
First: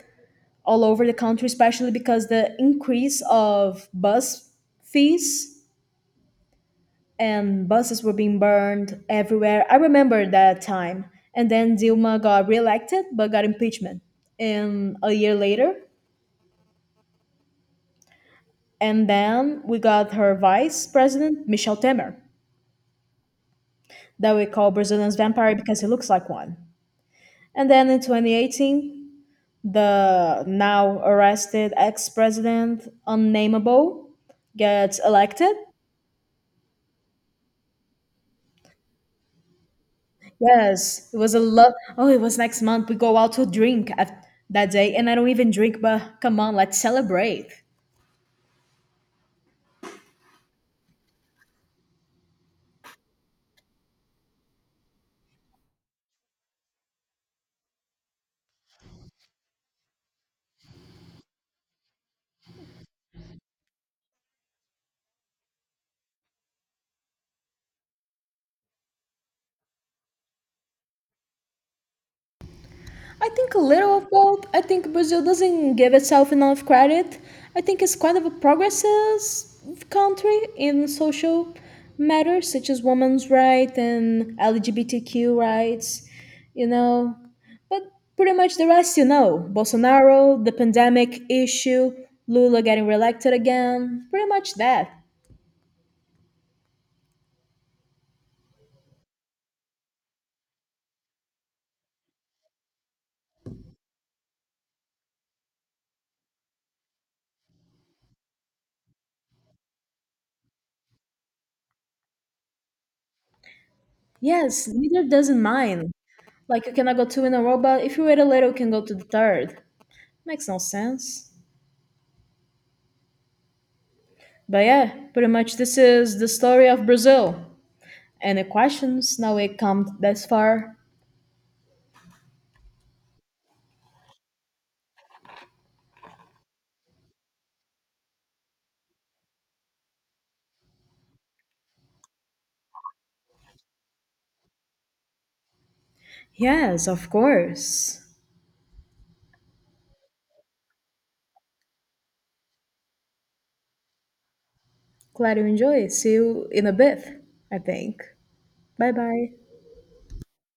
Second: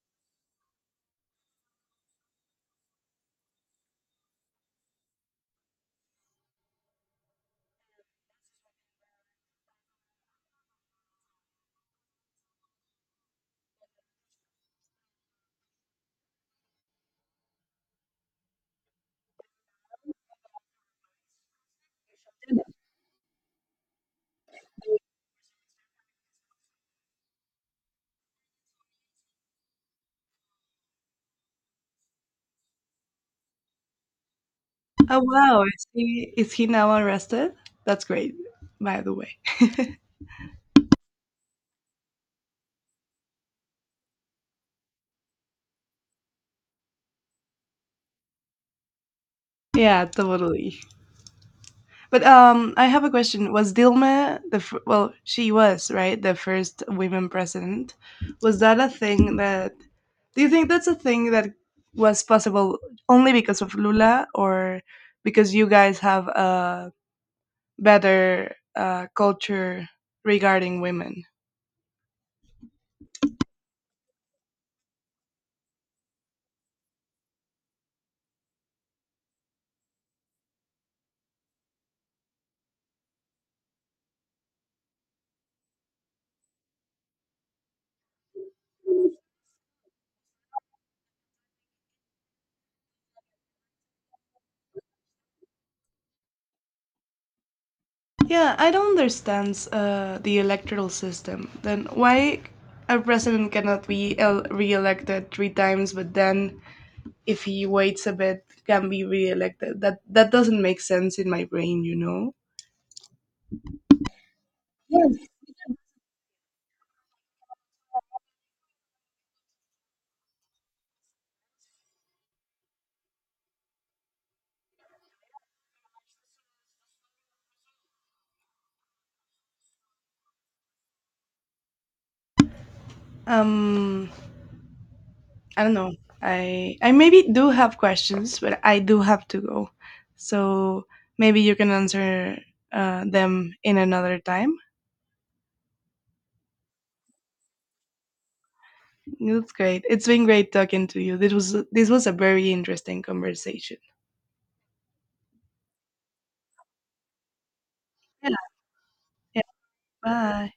Speaker 2: all over the country, especially because the increase of bus fees, and buses were being burned everywhere. I remember that time. And then Dilma got reelected but got impeachment in a year later. And then we got her vice president, Michel Temer, that we call Brazilian's vampire because he looks like one. And then in 2018, the now arrested ex president, Unnamable, gets
Speaker 1: Oh,
Speaker 2: elected.
Speaker 1: wow, is he now arrested? That's great, by the way.
Speaker 2: Yes, it was a love. Oh, it was next month. We go out to drink at that day, and I don't even drink, but come on, let's celebrate.
Speaker 1: Yeah, totally. But I have a question. Was Dilma the fir- well? She was right, the first women president. Was that a thing that? Do you think that's a thing that was possible only because of Lula, or because you guys have a better culture regarding women?
Speaker 2: I think a little of both. I think Brazil doesn't give itself enough credit. I think it's quite of a progressive country in social matters such as women's rights and LGBTQ rights, you know. But pretty much the rest, you know. Bolsonaro, the pandemic issue, Lula getting reelected again, pretty much that.
Speaker 1: Yeah, I don't understand the electoral system. Then why a president cannot be el- re-elected three times, but then if he waits a bit can be reelected that that doesn't make sense in my brain, you know?
Speaker 2: Yes, neither
Speaker 1: Yes.
Speaker 2: doesn't mine. Like you cannot go two in a row, but if you wait a little, you can go to the third. Makes no sense. But yeah, pretty much this is the story of Brazil. Any questions? Now we come this far.
Speaker 1: um I don't know. I maybe do have questions, but I do have to go, so maybe you can answer them in another time.
Speaker 2: Yes, of course.
Speaker 1: That's great. It's been great talking to you. This was a very interesting conversation.
Speaker 2: Glad you enjoy. See you in a bit, I think.
Speaker 1: Yeah.
Speaker 2: Bye bye.
Speaker 1: Yeah, bye.